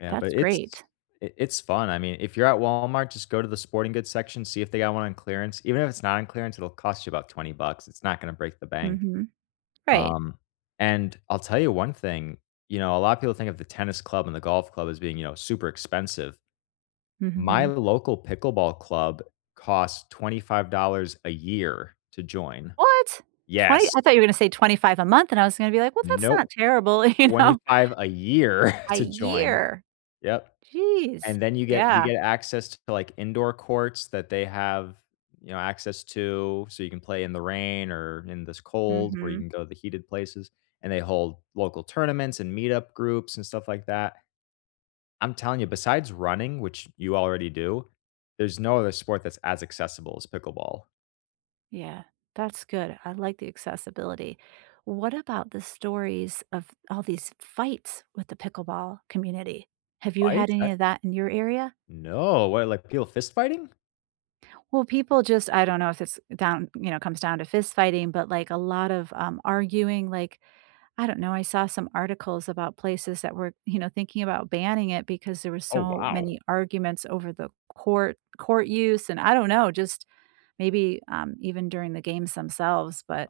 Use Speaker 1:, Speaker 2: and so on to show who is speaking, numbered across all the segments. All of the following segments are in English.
Speaker 1: Yeah,
Speaker 2: That's
Speaker 1: but it's
Speaker 2: great.
Speaker 1: it it's fun. I mean, if you're at Walmart, just go to the sporting goods section, see if they got one on clearance. Even if it's not on clearance, it'll cost you about 20 bucks. It's not gonna break the bank.
Speaker 2: Mhm. Right.
Speaker 1: Um, and I'll tell you one thing, you know, a lotta people think of the tennis club and the golf club as being, you know, super expensive. My
Speaker 2: Mhm.
Speaker 1: local pickleball club costs $25 a year to join.
Speaker 2: What? 20?
Speaker 1: Yes.
Speaker 2: I thought you were gonna say 25 a month, and I was gonna be like, "Well, that's not
Speaker 1: Nope.
Speaker 2: terrible." You
Speaker 1: twenty
Speaker 2: know?
Speaker 1: five a year
Speaker 2: A
Speaker 1: to join.
Speaker 2: year.
Speaker 1: Yep,
Speaker 2: Jeez,
Speaker 1: and then you get you
Speaker 2: yeah.
Speaker 1: get access to, like, indoor courts that they have, you know, access to, so you can play in the rain or in this cold, where you
Speaker 2: Mhm.
Speaker 1: can go to the heated places, and they hold local tournaments and meetup groups and stuff like that. I'm telling you, besides running, which you already do, there's no other sport that's as accessible as pickleball.
Speaker 2: Yeah, that's good. I like the accessibility. What about the stories of all these fights with the pickleball community? Have you had
Speaker 1: Fights? I
Speaker 2: any of that in your area?
Speaker 1: No, well, like, people fist fighting?
Speaker 2: Well, people just I don't know if it's down, you know, comes down to fist fighting, but, like, a lot of, um, arguing, like, I don't know, I saw some articles about places that were, you know, thinking about banning it because there were
Speaker 1: Oh,
Speaker 2: so
Speaker 1: wow.
Speaker 2: many arguments over the court court use, and I don't know, just maybe, um, even during the games themselves, but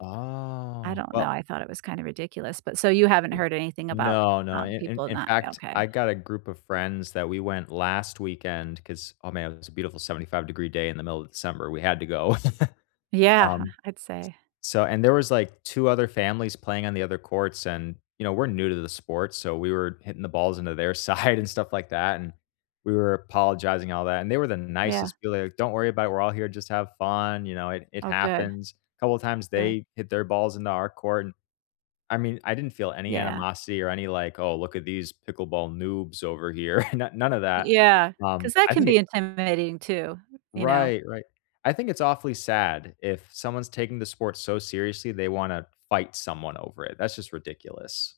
Speaker 2: I don't know.
Speaker 1: well
Speaker 2: I thought it was kinda ridiculous, but so you haven't heard anything about,
Speaker 1: No, no.
Speaker 2: um,
Speaker 1: In in
Speaker 2: people
Speaker 1: in
Speaker 2: not
Speaker 1: fact, I
Speaker 2: okay.
Speaker 1: got a group of friends that we went last weekend, 'cause, oh, man, it was a beautiful 75 degree day in the middle of December. We had to go.
Speaker 2: Yeah,
Speaker 1: Um,
Speaker 2: I'd say.
Speaker 1: so, and there was, like, 2 other families playing on the other courts, and, you know, we're new to the sport, so we were hitting the balls into their side and stuff like that, and we were apologizing and all that, and they were the
Speaker 2: Yeah.
Speaker 1: nicest people, like, "Don't worry about it, we're all here, just have fun, you know, it it
Speaker 2: Oh, good.
Speaker 1: happens." A couple of times
Speaker 2: Good.
Speaker 1: they hit their balls into our court, and I mean, I didn't feel any
Speaker 2: Yeah.
Speaker 1: animosity or any, like, "Oh, look at these pickleball noobs over here," no none of that.
Speaker 2: Yeah, 'cause
Speaker 1: Um,
Speaker 2: that
Speaker 1: I
Speaker 2: can
Speaker 1: think
Speaker 2: be
Speaker 1: it
Speaker 2: intimidating too, you know.
Speaker 1: Right, right. I think it's awfully sad if someone's taking the sport so seriously, they want to fight someone over it. That's just ridiculous.